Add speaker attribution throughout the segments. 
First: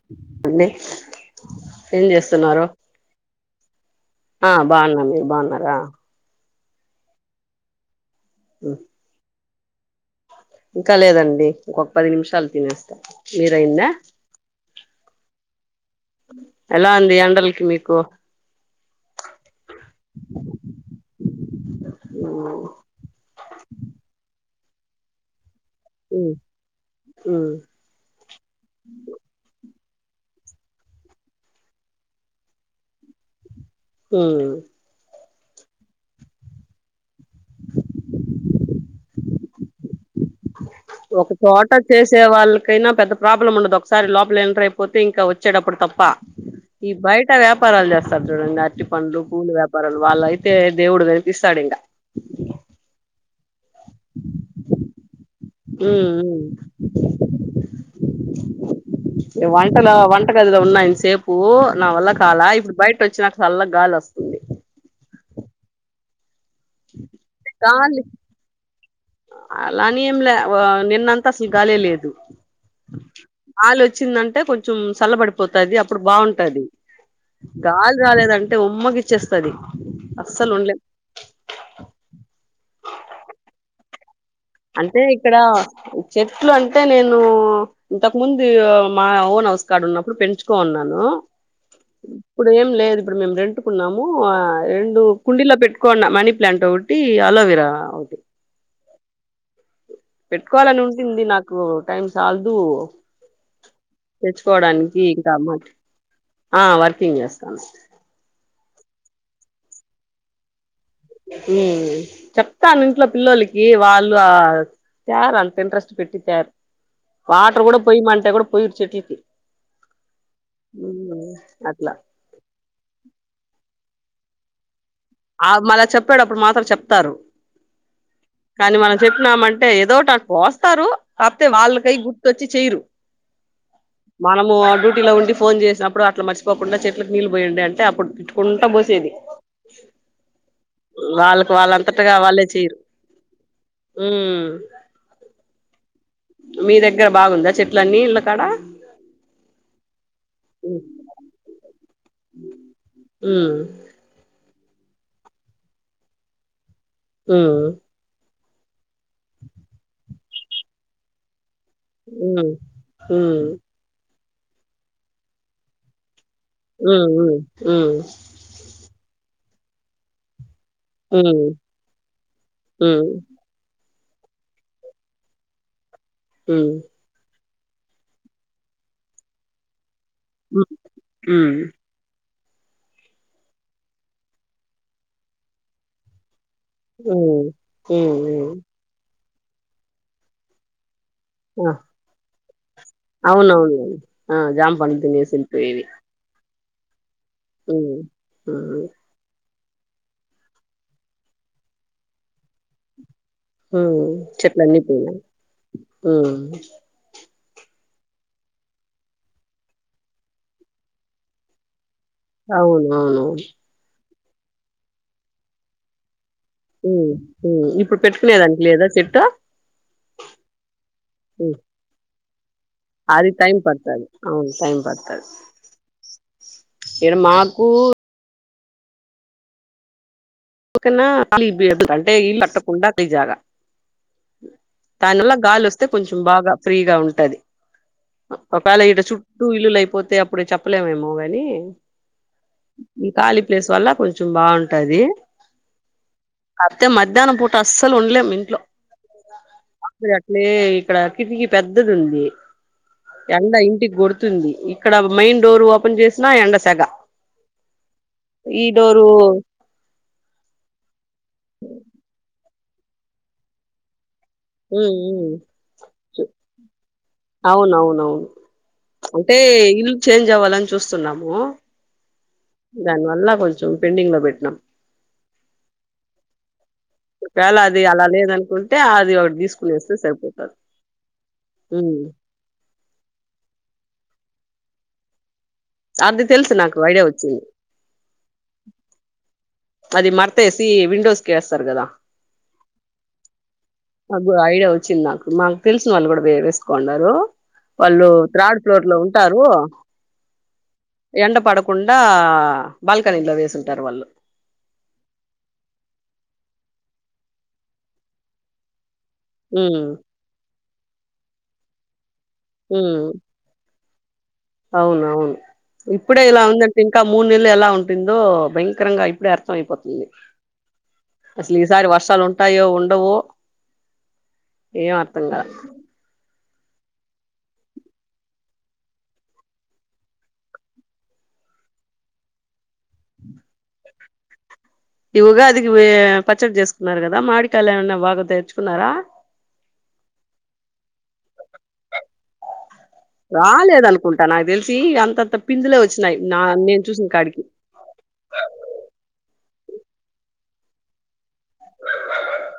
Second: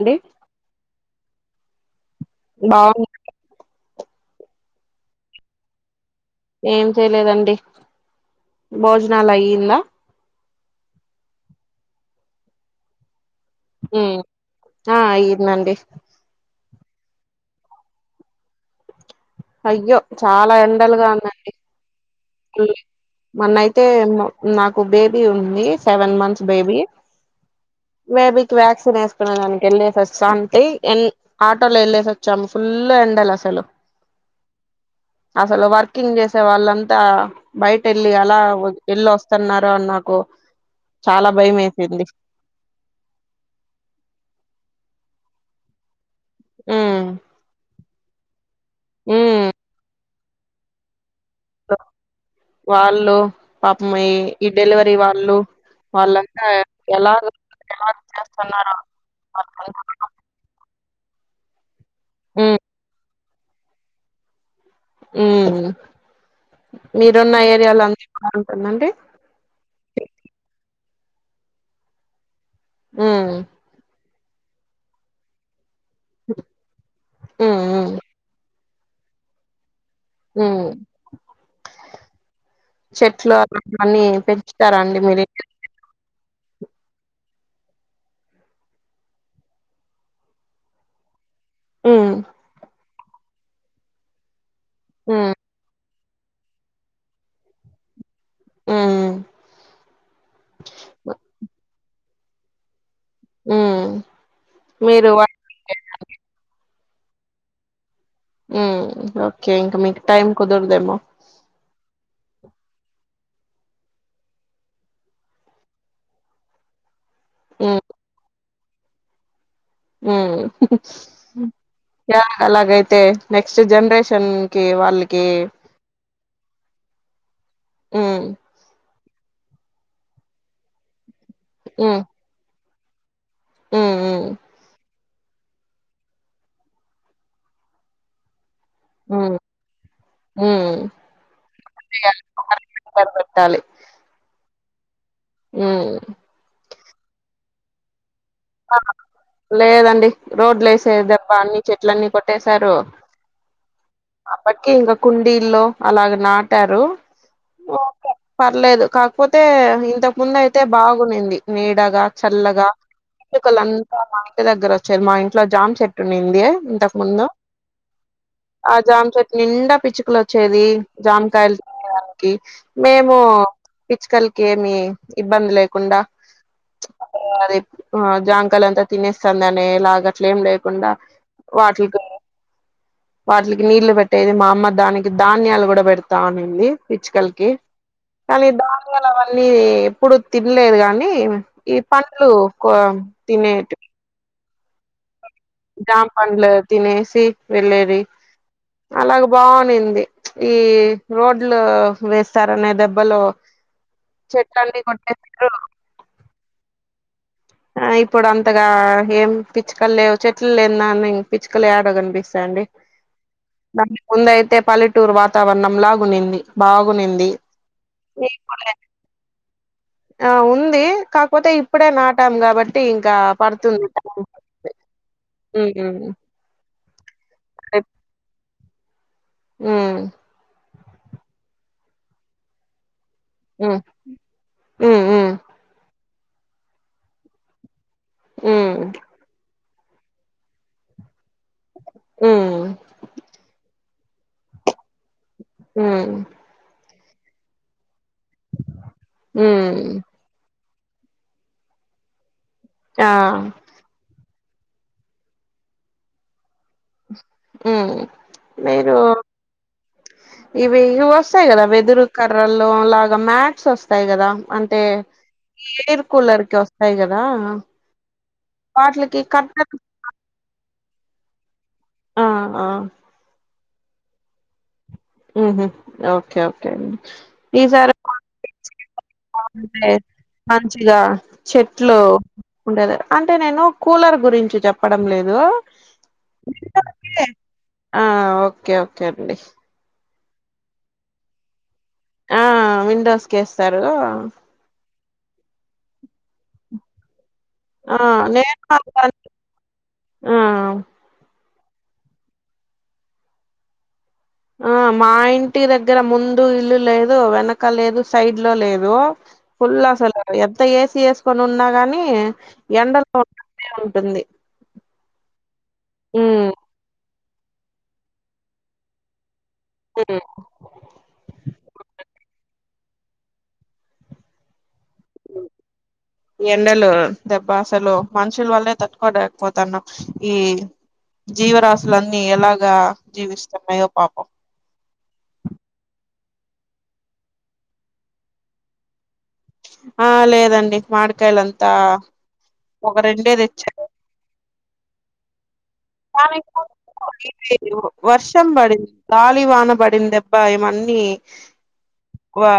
Speaker 1: అండి
Speaker 2: ఏం చేస్తున్నారు
Speaker 1: బాగు
Speaker 2: ఆ బాగున్నా మీరు బాగున్నారా?
Speaker 1: ఏం చేయలేదండి భోజనాలయ్ ఉన్న
Speaker 2: ఇంకా లేదండి ఇంకొక పది నిమిషాలు తినేస్తా మీరైంద
Speaker 1: హ్మ్. ఆ ఐయ్యిందండి
Speaker 2: ఎలా ఉంది ఎండలకి మీకు
Speaker 1: అయ్యో చాలా ఎండలుగా ఉన్నాయి
Speaker 2: ఉమ్
Speaker 1: మొన్నయితే మో నాకు బేబీ ఉంది సెవెన్ మంత్స్ బేబీ
Speaker 2: ఉమ్
Speaker 1: బేబీకి వ్యాక్సిన్ వేసుకునే దానికి వెళ్లేస్ శంతి ఎన్ ఆటోలో వెళ్ళేసి వచ్చాము ఫుల్ ఎండలు అసలు.
Speaker 2: మ్మ్
Speaker 1: అసలు వర్కింగ్ చేసే వాళ్ళంతా ంత బయట వెళ్ళి అలా ఎళ్ళ వస్తున్నారు అ నాకు. చాలా
Speaker 2: ఒక
Speaker 1: భయం
Speaker 2: చోట
Speaker 1: వేసింది
Speaker 2: చేసే వాళ్ళకైనా పెద్ద ప్రాబ్లం ఉండదు ఒకసారి లోపల ఎంటర్ అయిపోతే ఇంకా వ వచ్చేటప్పుడు తప్ప ఈ
Speaker 1: ఉమ్
Speaker 2: బయట వ్యాపారలు జస్త చూడండి పండ్లు, పుల్ల
Speaker 1: ఉమ్
Speaker 2: వ్యాపారాలు వాళ్ళ అయి థే దేవుడుద
Speaker 1: వాళ్ళు పాపమ ఈ డెలివరీ వాళ్ళు వాళ్ళంతా ఎలా ఎలా చేస్తున్నారు [unintelligible]
Speaker 2: సేపు నా వల్ల కాాలా ఇప్పుడు బయట వచ్చినాక్ చల్ల గాలి వస్తుంది
Speaker 1: ఉ మీరున్న ఏరియాలో అనీ కూడా ఉంటుందండి.
Speaker 2: అలానే ఏం లే నిన్నంతా అసలు గాలే లేదు.
Speaker 1: ఉమ్
Speaker 2: గాలి వచ్చిందంటే కొంచెం సల్బడిపోతది అప్పు ప్పుడు బాగుంటది
Speaker 1: ఉమ్ ఉమ్
Speaker 2: గాలి రాలేదంట్ టే ఉమ్మ గీచ్చేస్తుది అసలు
Speaker 1: ఉమ్
Speaker 2: ఉండలేం
Speaker 1: చెట్లు అలాంటి అన్ని పెంచ
Speaker 2: అంటే ఇక్కడ చెట్లు అంటే నేను ఇంతకు ముందు మా ఓన్ హౌస్ కాడా ఉన్నప్పుడు పెంచుకో ఉన్నాను.
Speaker 1: ఉమ్
Speaker 2: ఇప్పుడు ఏం లేదు ఇప్పుడు మేము రెంుకున్నాము రెండు
Speaker 1: ఉమ్
Speaker 2: కుండలీ పెట్ కొండ మనీ ప్లాంట్ ఒకటి అలోవిరా ఒకటి
Speaker 1: ఉమ్
Speaker 2: పెట్టుకోవాలని ఉంటుంది నాకు టైం చల్దుూ
Speaker 1: ఉమ్
Speaker 2: తెచ్చుకోవడానికి
Speaker 1: మీరు వా-
Speaker 2: ఇంకా అ మా ఆ వర్ కింగ్యాస్తస్తను
Speaker 1: ఓకే ఇంకా మీకు టైమ్ కుదరదేమో
Speaker 2: చెప్తాను ఇంట్లో పిల్లలకి వాళ్ళు ఆ త్యరూ అంత ఇంట్రెస్ట్ పెట్టి త్యారు వాటర్ కూడా పోయామంటే కూడా పోయారు చెట్లకి
Speaker 1: హు
Speaker 2: అట్లా
Speaker 1: అలాగైతే నెక్స్ట్ జనరేషన్ చెన్ కే వాళ్ళ
Speaker 2: ఆ మళ్ళ చెప్పేటప్పుడు మాత్రం చెప్తారు
Speaker 1: ఉమ్
Speaker 2: కానీ మనకు చెప్పినామంటే ఏదోటి పోస్తారు కాకపోతే వాళ్ళకై
Speaker 1: ఉమ్
Speaker 2: గుర్తుొచ్చి చేయరు
Speaker 1: ఉమ్ ఉమ్
Speaker 2: మనము అడు లో ఉండి ఫోన్ చేసినప్పుడు అట్లా మర్ిపోకుండా చెట్లకు నీళ్ళుపోయండి అంటే అప్పుడు కుంటబో సేది
Speaker 1: ఉమ్ హ్మ్
Speaker 2: వాళ్ళకు వాళ్ళంతటగా
Speaker 1: చేయాలి.
Speaker 2: వాళ్ళే
Speaker 1: ఒక
Speaker 2: చేయరు
Speaker 1: రిమైండర్
Speaker 2: ఆ
Speaker 1: ఉ
Speaker 2: మీ దగ్గర బాగుందా చెట్ల అీ ఇ
Speaker 1: లేదండి రోడ్లు
Speaker 2: ఉమ్
Speaker 1: వసేది దేభ అన్ని చెట్ అట్లన్నీ కొట్టేశారు
Speaker 2: ఉమ్
Speaker 1: కకి ఇంకా కుండీల్లో అలాగ నాటారు
Speaker 2: ఆ
Speaker 1: ఓకే పర్లేదు కాకపోతే ఇంతకు ముందు అయితే బాగా ఉన్నింది నీడగా
Speaker 2: ఉమ్
Speaker 1: చల్లగా
Speaker 2: ఉమ్
Speaker 1: కల అంత మా ఇక దగ్గర వచ్చారు మా ఇంట్లో జామ్ చెట్టు ఉన్నింది ఇంతక
Speaker 2: హ్మ్.
Speaker 1: ముందు
Speaker 2: హ్మ్.
Speaker 1: ఆ జమాచెట్లు నిండా పిచ్చుకలు వచ్చేదీ.
Speaker 2: హ్మ్.
Speaker 1: జామకాయలు తినేదానికి
Speaker 2: హ్మ్.
Speaker 1: మేమూ. పిచ్చుకల్కి ఏమీ ఇబ్బంది లేకుండా.
Speaker 2: హ్మ
Speaker 1: [unintelligible] ఆ జాంకాయ్ల్ అంతా తినేస్తాందనే ఎలాగ అట్లేం
Speaker 2: హ్మ్.
Speaker 1: లేకుండా
Speaker 2: హ్మ్. హ్మ్.
Speaker 1: వాటిల్కీ. వాటిల్కి నీళ్లు పెట్టేది. మా అమ్మ దానికి ధాన్యాలు కూడా పెడతా అని ని.
Speaker 2: హ్మ్.
Speaker 1: పిచ్చుకల్కీ
Speaker 2: హ్మ్.
Speaker 1: కానీ
Speaker 2: హ్మ్.
Speaker 1: ధాన్యాల్ అవన్ అన్నీ ఎప్పుడు తినలేదు గానీ ఏమ్
Speaker 2: ఆ!
Speaker 1: ఈ పండ్లూ కోం తినేటి
Speaker 2: అవునవునులెండి. ఆ జాం పండు తినేసి ఎళ్పోయేవి.
Speaker 1: తినేసీ వెళ్లేదీ. అలాగ బావున్ ప్పింది. ఈ రోడ్లూ వేస్తారనే దెబ్బలో
Speaker 2: ఊ చెట్లన్నీ పోయాయ్ ఊ
Speaker 1: ఆ ఇప్పుడంతగా ఏం పిచ్చుకల్లేవ్. చెట్లు లేందాన్ని పిచ్చుకల్ యేడగన్
Speaker 2: ఔవునవును.
Speaker 1: ముందైతే పల్లెటూరు వాతావర్ణం లాగునింది.
Speaker 2: హ్మ్.
Speaker 1: బాగునింది
Speaker 2: హ్మ్. ఇప్పుడు పెట్టుకునేదానికి
Speaker 1: ఇపుడ్ లే
Speaker 2: లేదా చెట్టు?
Speaker 1: ఆ ఉందీ కాక్పోతే
Speaker 2: హ్మ్.
Speaker 1: ఇప్పుడే నాట్ తాం గాబట్ ట్టీ ఇంకా
Speaker 2: అది టైం
Speaker 1: పడ్తుంది
Speaker 2: పడతది.
Speaker 1: [inaudible]
Speaker 2: అవును. టైం
Speaker 1: ఊ ఊ
Speaker 2: ఇడ మాకూ
Speaker 1: ఊ
Speaker 2: కున్నా [unintelligible] కంటే ఈల్ కట్టకుండా. లిజాగా
Speaker 1: హ్మ్ హ్మ్
Speaker 2: తన్నుల
Speaker 1: హ్మ్
Speaker 2: గాలోస్తే కొంచెం బాగా ఫ్రీగా ఉంటదీ. పపాల
Speaker 1: హ్మ్
Speaker 2: ఈడ చుట్టూ ఇల్లులైప్ పోతే అప్పుడు చెప్పలేమేమో ఓగై నీ
Speaker 1: హ్మ్
Speaker 2: ఈ కాళీ ప్లేస్ వల్ల. కొంచెం బావుంటదీ.
Speaker 1: ఊ
Speaker 2: తే మధ్యాహ్నం పూట అస్సల్ ఉండ్లేం.
Speaker 1: హ్మ్
Speaker 2: ఇప్పుడట్లే ఇక్కడా కిటికి పెద్దదుందీ.
Speaker 1: ఆ
Speaker 2: ఎండ ఇంటిక్ గొడుత్ తుంది. ఇక్కడ మైన్ డోరు ఓపెన్ జేసినా, ఎండసెగ.
Speaker 1: హ్మ్ మీరు
Speaker 2: ఈడోరూ
Speaker 1: ఇవి ఇవ్వొస్తయ్ గదా, వెదురు కర్ ల్లో లాగ మ్యాట్స్ వస్తాయ్ గదా? అంటే,
Speaker 2: ఉమ్ ఉమ్
Speaker 1: ఈ ఎయిర్ కూలర్కొస్తయ్ గదా.
Speaker 2: అవునవునవును
Speaker 1: వాట్లకీ
Speaker 2: అంటే
Speaker 1: కర్ట్
Speaker 2: ఇల్లు చూస్తున్నాము. దానివల్ల కొంచ్ కొంచెం పెండింగ్ లో పెట్టిన.
Speaker 1: ఉహు, ఒకే ఒకే అండి.
Speaker 2: ఒకవేళ అది
Speaker 1: ఈసారి
Speaker 2: అలా లేదనుకుంటే అది ఒకటి తీసుకునేస్తే సరిపోతది
Speaker 1: మంచిగా
Speaker 2: ఉమ్
Speaker 1: చెట్లు ఉండేది, అంటే నేను కూలర్ గురించి చెప్పడం లేదు.
Speaker 2: అది తెలుసు నాకు ఐడియా వచ్చింది
Speaker 1: ఆ, ఒకే ఒకే అండి.
Speaker 2: అది మడతేసి, విండోస్కేస్తారు కదా?
Speaker 1: ఆ విండోస్కేస్తారు.
Speaker 2: నాకు ఐడియా వచ్చింది నాకు మాకు తెలిసిన వాళ్ళు కూడా వే వేసుకోండారు.
Speaker 1: ఆ
Speaker 2: వాళ్ళు
Speaker 1: నేను
Speaker 2: థ్రాడ్ ఫ్లోర్ లో
Speaker 1: అలానే
Speaker 2: ఉంటారు.
Speaker 1: ఆ
Speaker 2: ఎండ పడక్ కుండా బాల్కనీ లో వేసుంటారు వాళ్ళు.
Speaker 1: ఆ, మా ఇంటి దగ్గర ముందు ఇల్లు లేదు, వెనక లేదు, సైడ్ లో లేదు. ఫుల్
Speaker 2: ఉమ్
Speaker 1: అసలు, ఎంత్ త్త ఏసి ఏసుకొని ఉన్నా కానీ.
Speaker 2: ఉమ్
Speaker 1: ఎండలు [unintelligible] టుంది.
Speaker 2: అవునవును, ఇప్పుడే ఇలా ఉందంటే ఇంకా మూడు నెల్లు ఎలా ఉంటుందో, భయంకరంగా ఇప్పుడే అర్ద్ ఐపోతుంది,
Speaker 1: ఉమ్
Speaker 2: అస్ లీసారి వర్షాలు ఉంటాయో, ఉండవో? ఏం అర్థం కాట్
Speaker 1: ఈ ఎండలు దెబ్బఅసలు మనుషులు వల్లే తట్టుకోలేకపోతన్నాం, ఈ జీవరాశులన్నీ ఎలాగ జీవిస్తున్నాయో పాపం.
Speaker 2: ఈ ఉగాది కి వే పచ్చడి చేసుకున్నారు కదా, మావిడికాయలు ఏమన్నా బాగా తెచ్చుకున్నారా?
Speaker 1: ఆ లేదండి, మావిడికాయలంత
Speaker 2: రాలేేదు అనుకుంటా, నాకు తెలిసి అంతంత ప్
Speaker 1: వర్షం పడింది గాల్ గీ వాన పడింది దెబ్బ ఎమ్ అన్ని వా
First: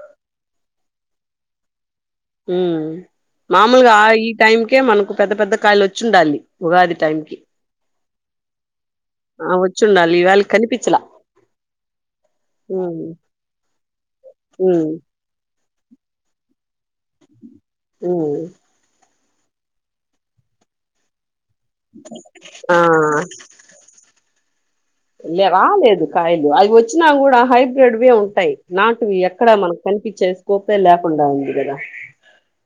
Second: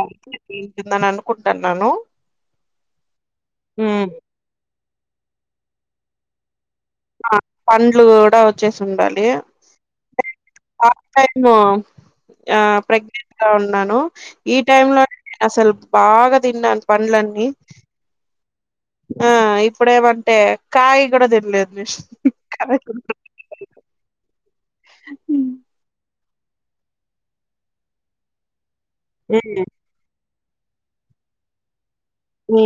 Speaker 1: ఈ నన్ను కొట్టు అన్నాను
Speaker 2: ఉ మామూలుగా ఆ ఈ టైమ్ కే మను పెద్ద పెద్ద కాయలు వచ్చుండాలి ఉగాది
Speaker 1: ఆ
Speaker 2: టైంకి
Speaker 1: పండ్లు గుడా వచ్చేసుండాలి.
Speaker 2: ఆ వచ్చుండాలి ఇవాళ కనిపించలా
Speaker 1: ఫస్ట్ టైమ్ ఆ
Speaker 2: ఉమ్
Speaker 1: ప్రెగ్నెంట్ గా ఉన్నాను. ఈ టైమ్
Speaker 2: ఉమ్
Speaker 1: లో నేను అసలు బాగా తిన్నాను పండ్లన్నీ
Speaker 2: ఉ
Speaker 1: ఆ ఇప్పుడేమంటే కాయ్ గుడా తినలేదు. నేను.
Speaker 2: ఆ
Speaker 1: కాయ కూడా తినలేదు.
Speaker 2: వెళ్ళావా లేదు కాయలు అవి వచ్చినా గుడా హైబ్రిడ్ వే ఉంటాయి నాటువి ఎక్కడ
Speaker 1: ఉమ్.
Speaker 2: మనకు కనిపించే కోప్పే ల్యాక్ కుండా ఉంది గదా
Speaker 1: ఆ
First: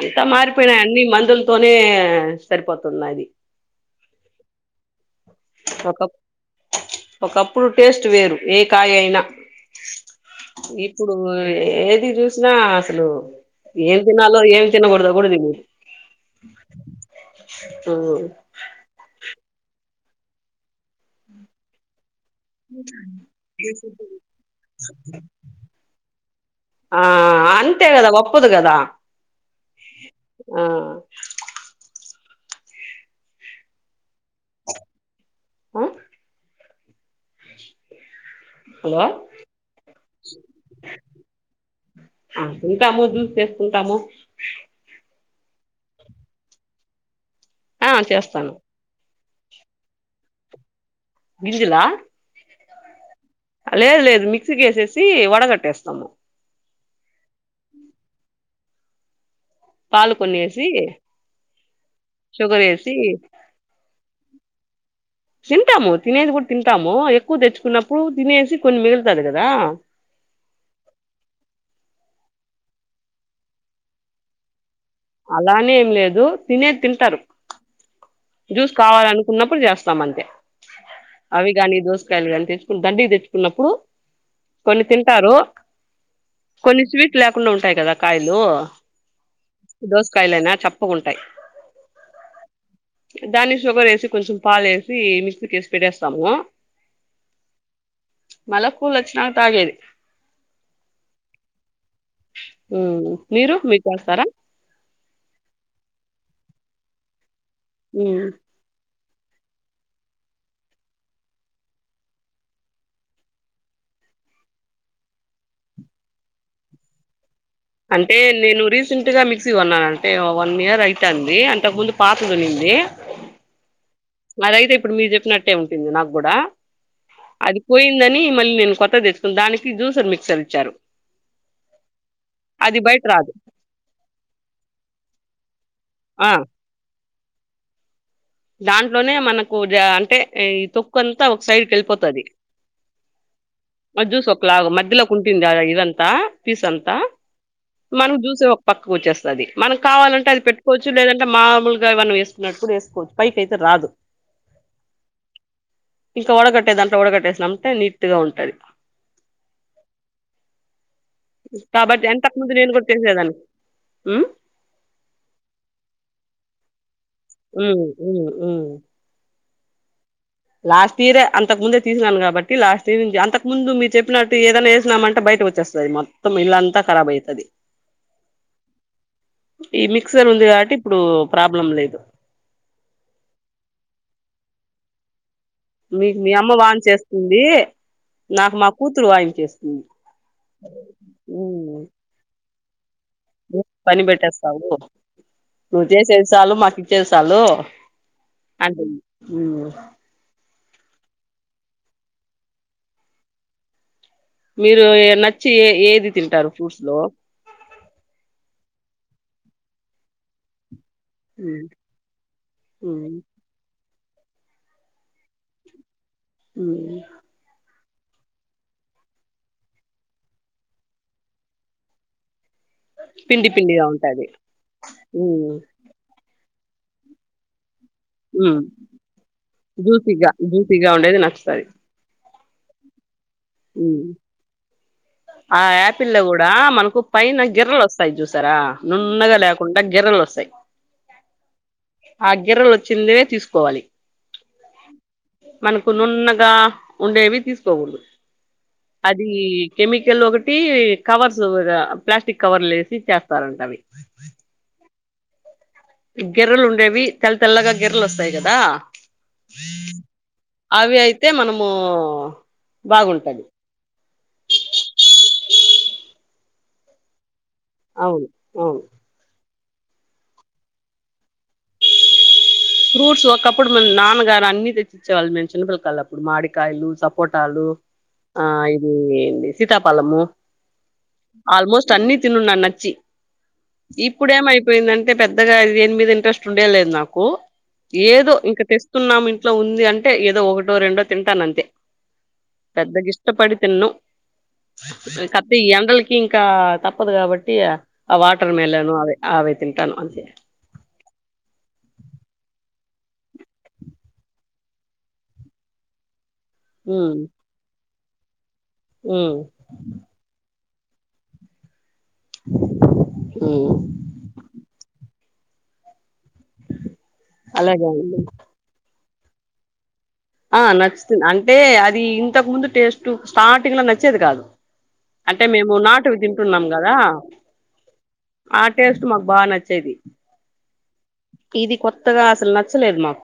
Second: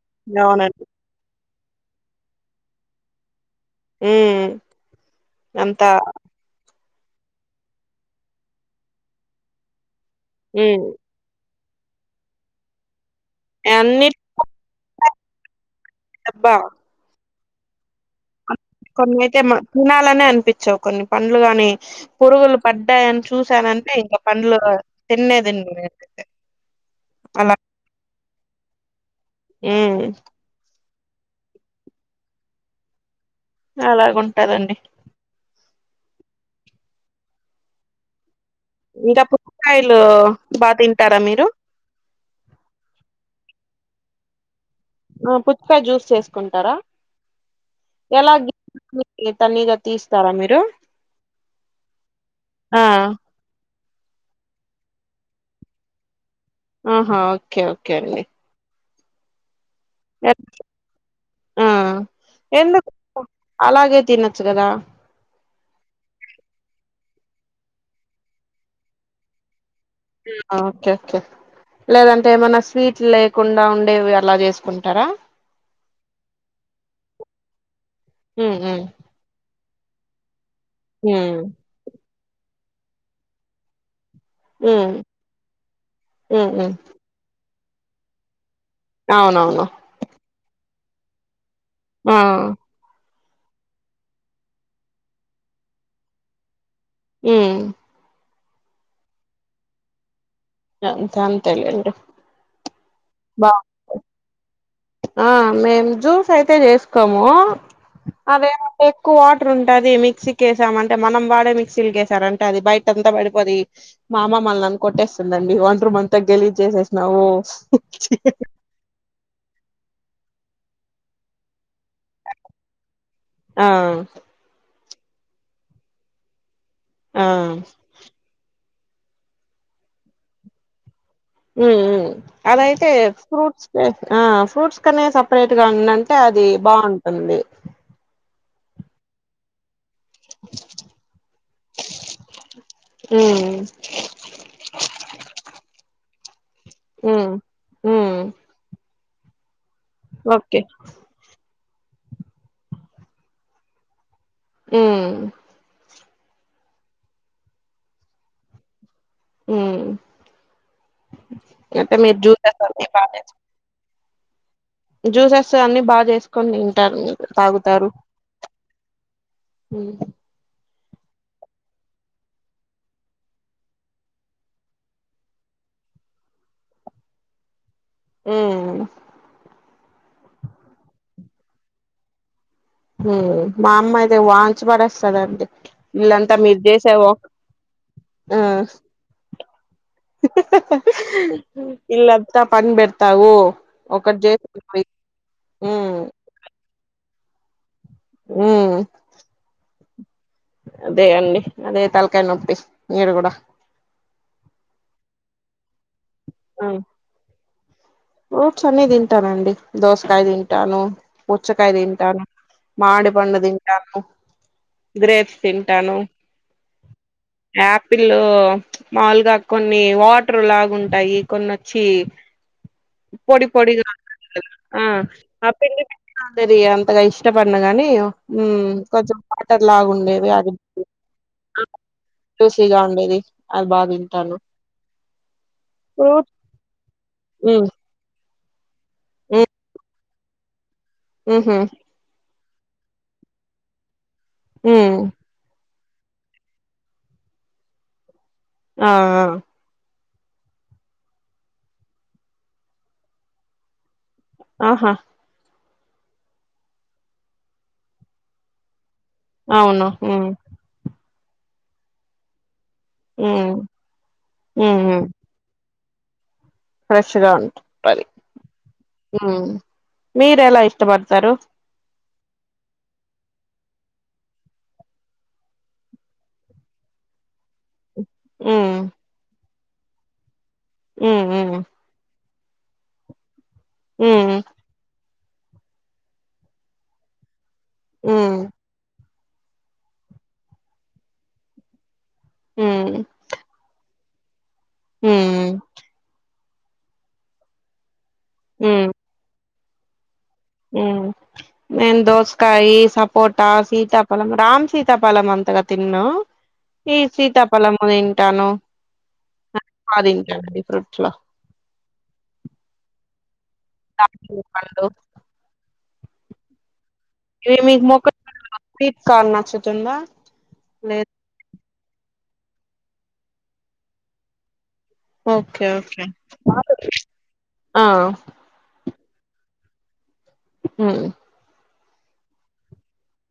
Speaker 2: అంతా మారిపోయినాయి
Speaker 1: అవునండి.
Speaker 2: అన్ని మందుల్ తోనే సరిపోతున్న అది
Speaker 1: ఉ నంతా
Speaker 2: ఒక ఒకప్పుడు టేస్ట్ వేరు ఏ కాయ అయినా
Speaker 1: హ్మ్.
Speaker 2: ఇప్పుడు వె ఏది చూసినా అసలు ఏమ్
Speaker 1: అన్నిటి
Speaker 2: తినాలో ఏమ్ తినకూడదో గూడ తెలీదు అ
Speaker 1: కొన్ని అయితే మా తినాలనే అనిపించవు కొన్ని పండ్లు గాని పురుగులు పడ్డాయని చూసానంటే ఇంక పండ్లు తిన్నే తినను నేనైతే.
Speaker 2: ఆ
Speaker 1: అలా
Speaker 2: అంతే గదా ఒప్పుదు గదా
Speaker 1: హ్మ్.
Speaker 2: ఆ
Speaker 1: అలాగు ఉన్ పట్టదండి
Speaker 2: ఆ హలో
Speaker 1: ఇంకా పుట్ కాయలు బాగా తింటారా మీరు
Speaker 2: ఉంటాము
Speaker 1: ఆ పుచ్చకాయ జ్యూస్ చేసుకుంటారా
Speaker 2: ఆ చేస్తాను
Speaker 1: ఏ తనీగా తీస్తారా మీరు
Speaker 2: విజిల
Speaker 1: ఆ
Speaker 2: లేదు లేదు మిక్సీకి వేసేసి వడకట్టేస్తాము
Speaker 1: ఆహా ఓకే ఓకే అండి
Speaker 2: పాలు కొన్ని వేసి
Speaker 1: ఆ
Speaker 2: షుగర్
Speaker 1: ఎందుకు
Speaker 2: వేసి
Speaker 1: అలాగే తినొచ్చు కదా
Speaker 2: తింటాము తినేది కూడా తింటాము ఎక్కువ తెచ్చుకున్నప్పుడు తినేసి కొన్ని మిగులుతంది కదా
Speaker 1: ఓకే ఓకే లేదంటే ఏమన్నా స్వీట్లు లేకుండా ఉండేవి అలా చేసుకుంటా
Speaker 2: అలానే ఏం లేదు తినే తింటారు
Speaker 1: ఉమ్
Speaker 2: జ్యూస్
Speaker 1: ఉమ్
Speaker 2: కావాలనుకున్నప్పుడు ఇప్పుడు చేస్తామ అంతే అవి
Speaker 1: ఉమ్
Speaker 2: కానీ దోస్త కానీ తెచ్చుకు దండిగ తెచ్చుకున్నప్పుడు
Speaker 1: ఉమ్
Speaker 2: కొన్ని తింటారు
Speaker 1: ఉమ్ ఉమ్
Speaker 2: కొన్ని స్వీట్ లేకుండా ఉ ఉంటాయి కదా కాయలు
Speaker 1: అవునవును
Speaker 2: దోస కాయలేనా ప్పుకుంటాయి
Speaker 1: ఆ
Speaker 2: దాన్ని షుగర్ వేసి కొంచెం పాలు వేసి మిక్స్ కేసి పెట్టేస్తాము
Speaker 1: ఆ
Speaker 2: మళ కూల్ వచ్చినా తాగేది
Speaker 1: ఇంకా అంతేలే
Speaker 2: ఉ మీరు మీట్స్తారా
Speaker 1: ఆ మేము జ్యూస్ అయితే చేసుకోము
Speaker 2: మ్మ్
Speaker 1: అవే ఎక్కువ వాటర్ ఉంటది మిక్సీకె సామంటే మనం వాడే మిక్సీకేసారంటే అది బయట అంతా పడిపోది మా అమ్మ మల్ని అను కొట్టేస్తుందండి వంత రూమ్ అంతా గెలీజ్ చేసేసినవు
Speaker 2: అంటే నేను రీసెంట్ గా మిక్సీ కొన్నాను అంటే వన్ ఇయర్ అయితుంది అంట ముందు పాతదున్నింది
Speaker 1: ఆ
Speaker 2: అదైతే ఇప్పుడు మీరు చెప్పినట్టే ఉంటుంది నాకు కూడా
Speaker 1: ఆ
Speaker 2: అది పోయిందని మళ్ళీ నేను కొ త్త తెచ్చుకుని దానికి జ్యూసర్ మిక్సర్ ఇచ్చారు అది
Speaker 1: అదైతే
Speaker 2: బయట రాదు
Speaker 1: ఫ్రూట్స్ ఆ ఫ్రూట్స్ కనే సపరేట్ గా అంటే
Speaker 2: ఆ
Speaker 1: అది బాగుంటంది అంది
Speaker 2: దాంట్లోనే మనకు అ అంటే ఈ తొక్కు అంతా ఒక సైడ్కి వెళ్ళిపోతుది
Speaker 1: ఉమ్
Speaker 2: మ జ్యూస్ ఒకలాగా మధ్యలో ఒక ఉంటుంది ఇది అంతా. పీస్ అంతా
Speaker 1: ఉమ్
Speaker 2: మనం
Speaker 1: ఉమ్
Speaker 2: జ్యూస్ ఒక పక్క కూర్చేస్తది. మనం కావాలంటే అది
Speaker 1: ఓకే
Speaker 2: పెట్టుకోవచ్చు లేదంటే మామూలు వన్న వేసుకున్నటు వేసుకోవచ్చు పైకి అయితే రాదు
Speaker 1: ఆ
Speaker 2: ఇంకా వడకట్టే దాంట్లో వడకట్టేసిన అంటే నీట్ గా ఉంటుది
Speaker 1: హ
Speaker 2: కాబట్టి అంతకు ముందు నేను కూడా
Speaker 1: బాగా
Speaker 2: తిరిగేదాన్ని
Speaker 1: చేసు
Speaker 2: ఉమ్
Speaker 1: జ్యూసెస్ అన్ని బాగా చేసుకొని తింటారు మీరు
Speaker 2: ఉ
Speaker 1: హ
Speaker 2: లాస్ట్ ఇయరే అంతకు ముందే తీసినాను కాబట్టి లాస్ట్ ఇయర్ నుంచి అంతకు ముందు మీరు చెప్పినట్టు ఏదనా వేసినామంటే బయటకు వచ్చేస్తుంది మొత్తం ఇల్లంతా కరాబ్ అవుతుంది
Speaker 1: ఆ
Speaker 2: ఈ మిక్సర్ ఉంది కాబట్టి ఇప్పుడు ప్రాబ్లం లేదు
Speaker 1: మా అమ్మయితే వాన్చిబడేస్తాదండి
Speaker 2: మీకు మీ అమ్మ వాన్చేస్తుంది
Speaker 1: ఆ
Speaker 2: నాకు మా కూతురు వాయించేస్తుంది
Speaker 1: ఇల్లంతా అందరూ
Speaker 2: పని పెట్టేస్తావు నువ్వు
Speaker 1: ఉమ్
Speaker 2: చేసేది సాలు మాకు ఇచ్చేస్త [unintelligible]
Speaker 1: ఉమ్
Speaker 2: అంటుంది ఉమ్
Speaker 1: అదే అండి అదే తలకాయ నొప్పి ఈడ కూడా
Speaker 2: మీరు నచ్చి ఏ ఏది తింటారు
Speaker 1: ఆ
Speaker 2: ఫ్రూట్స్ లో
Speaker 1: ఫూట్స్ అన్ని తింటానండి దోసకాయ తింటాను పూచ్చకాయ తింటాను మామిడి పండు తింటాను గ్రేప్స్ తింటాను
Speaker 2: హ్మ్మ్
Speaker 1: ఆపిల్ మాములుగా కొన్ని వాటర్ లాగుంటాయి కొన్న వచ్చి పొడి
Speaker 2: పిండి పిండిగా
Speaker 1: పొడిగా
Speaker 2: ఉంటది
Speaker 1: ఆ సరిగా అంతగా ఇష్టపడను గాని ఉమ్ కొంచెం వాటర్ లాగుండేది
Speaker 2: జ్యూసీగా
Speaker 1: అ
Speaker 2: జ్యూసీగా ఉండేది నచ్చుతది
Speaker 1: జ్యూసీ గా ఉండేది అ బాగా తింటాను
Speaker 2: పిల్ల
Speaker 1: ఫ్రూట్స్
Speaker 2: కూడా మనకు పైన గిర్రెలు వస్తాయి జ్యూసర్ ఆ నున్నగా లేకుండా గిరలొస్ సయ్
Speaker 1: ఊహు
Speaker 2: ఆ గిర్రలొచ్చిందే తీసుకోవాలి
Speaker 1: ఊ
Speaker 2: మనకు నున్నగా ఉండేవి తీసుకోకూడదు
Speaker 1: ఆ
Speaker 2: అదీ కెమిక్ కెళ్ళోకటి కవర్సు ఈ ద ప్లాస్టిక్ కవర్లు వేసి ఇచ్చేస్తారంటవి
Speaker 1: హ
Speaker 2: గిర్రెలు ఉండేవి తెల్ల తెల్లగా గిర్రెలు వస్తాయి కదా
Speaker 1: అవును ఊ
Speaker 2: అవి అయితే మనము
Speaker 1: ఊ
Speaker 2: బాగుంటది
Speaker 1: ఉహు ఫ్రెష్గా ఉంటు
Speaker 2: అవును అవును
Speaker 1: ఊ మీరెలా ఇష్టపడతారు
Speaker 2: ఫ్రూట్స్ ఒకప్పుడు మ నాన్నగారు అన్ని తెచ్చిచ్చేవాళ్ళు మేము చిన్నపిలకాళ్ళప్పుడు మాడికాయలు సపోటాలు ఆ
Speaker 1: ఉమ్
Speaker 2: ఇదేందీ సితా పలము
Speaker 1: ఉమ్ ఉమ్
Speaker 2: ఆల్మోస్ట్ అన్ని తినున్న నచ్చి
Speaker 1: ఉమ్
Speaker 2: ఈప్పుడేం అయిపోయిందం టే పెద్దగా ఇవేన్ మీద ఇంట్రెస్ట్ ఉండేలేదు నాకు ఏదో
Speaker 1: ఉమ్
Speaker 2: ఇంక తెస్ తున్నాం ఇంట్లో ఉంది అంటే ఏదో ఒకటో రెండో తింటాను అంతే
Speaker 1: ఉమ్
Speaker 2: పెద్దగిష్టపడి తిను కతె
Speaker 1: ఉమ్
Speaker 2: ఈ ఎండలకి కా తప్పదు కాబట్టి ఆ వాటర్ మెలను అవె ఆవె తింటాను అంతే
Speaker 1: ఊ నేను దోసకాయి సపోట సీతాఫలం రామ్ సీతాఫలం అంతగా తిన్ను ఈ
Speaker 2: ఉమ్
Speaker 1: సీతాపలం అదిన్ ట్టను
Speaker 2: ఉమ్
Speaker 1: మాదింట అండి రొట్ల
Speaker 2: హు
Speaker 1: కాజుల పండ్లు
Speaker 2: అలాగే అండి
Speaker 1: కాల్ నచ్చుతుందా
Speaker 2: ఆ
Speaker 1: లేదు
Speaker 2: నచ్చుతుంది అంటే అద్ అది ఇంతకు ముందు టెస్టు స్టార్టింగ్లా నచ్చేది కాదు. అంటే
Speaker 1: ఓకే
Speaker 2: మీము
Speaker 1: ఓకే
Speaker 2: నాటువి తింటున్నాం కదా.
Speaker 1: ఆ
Speaker 2: ఆటేస్ మాకు బా నచ్చేది
Speaker 1: ఉమ్
Speaker 2: ఇది కొంత్ త్తగా అసలు నచ్చలేదు. మాకు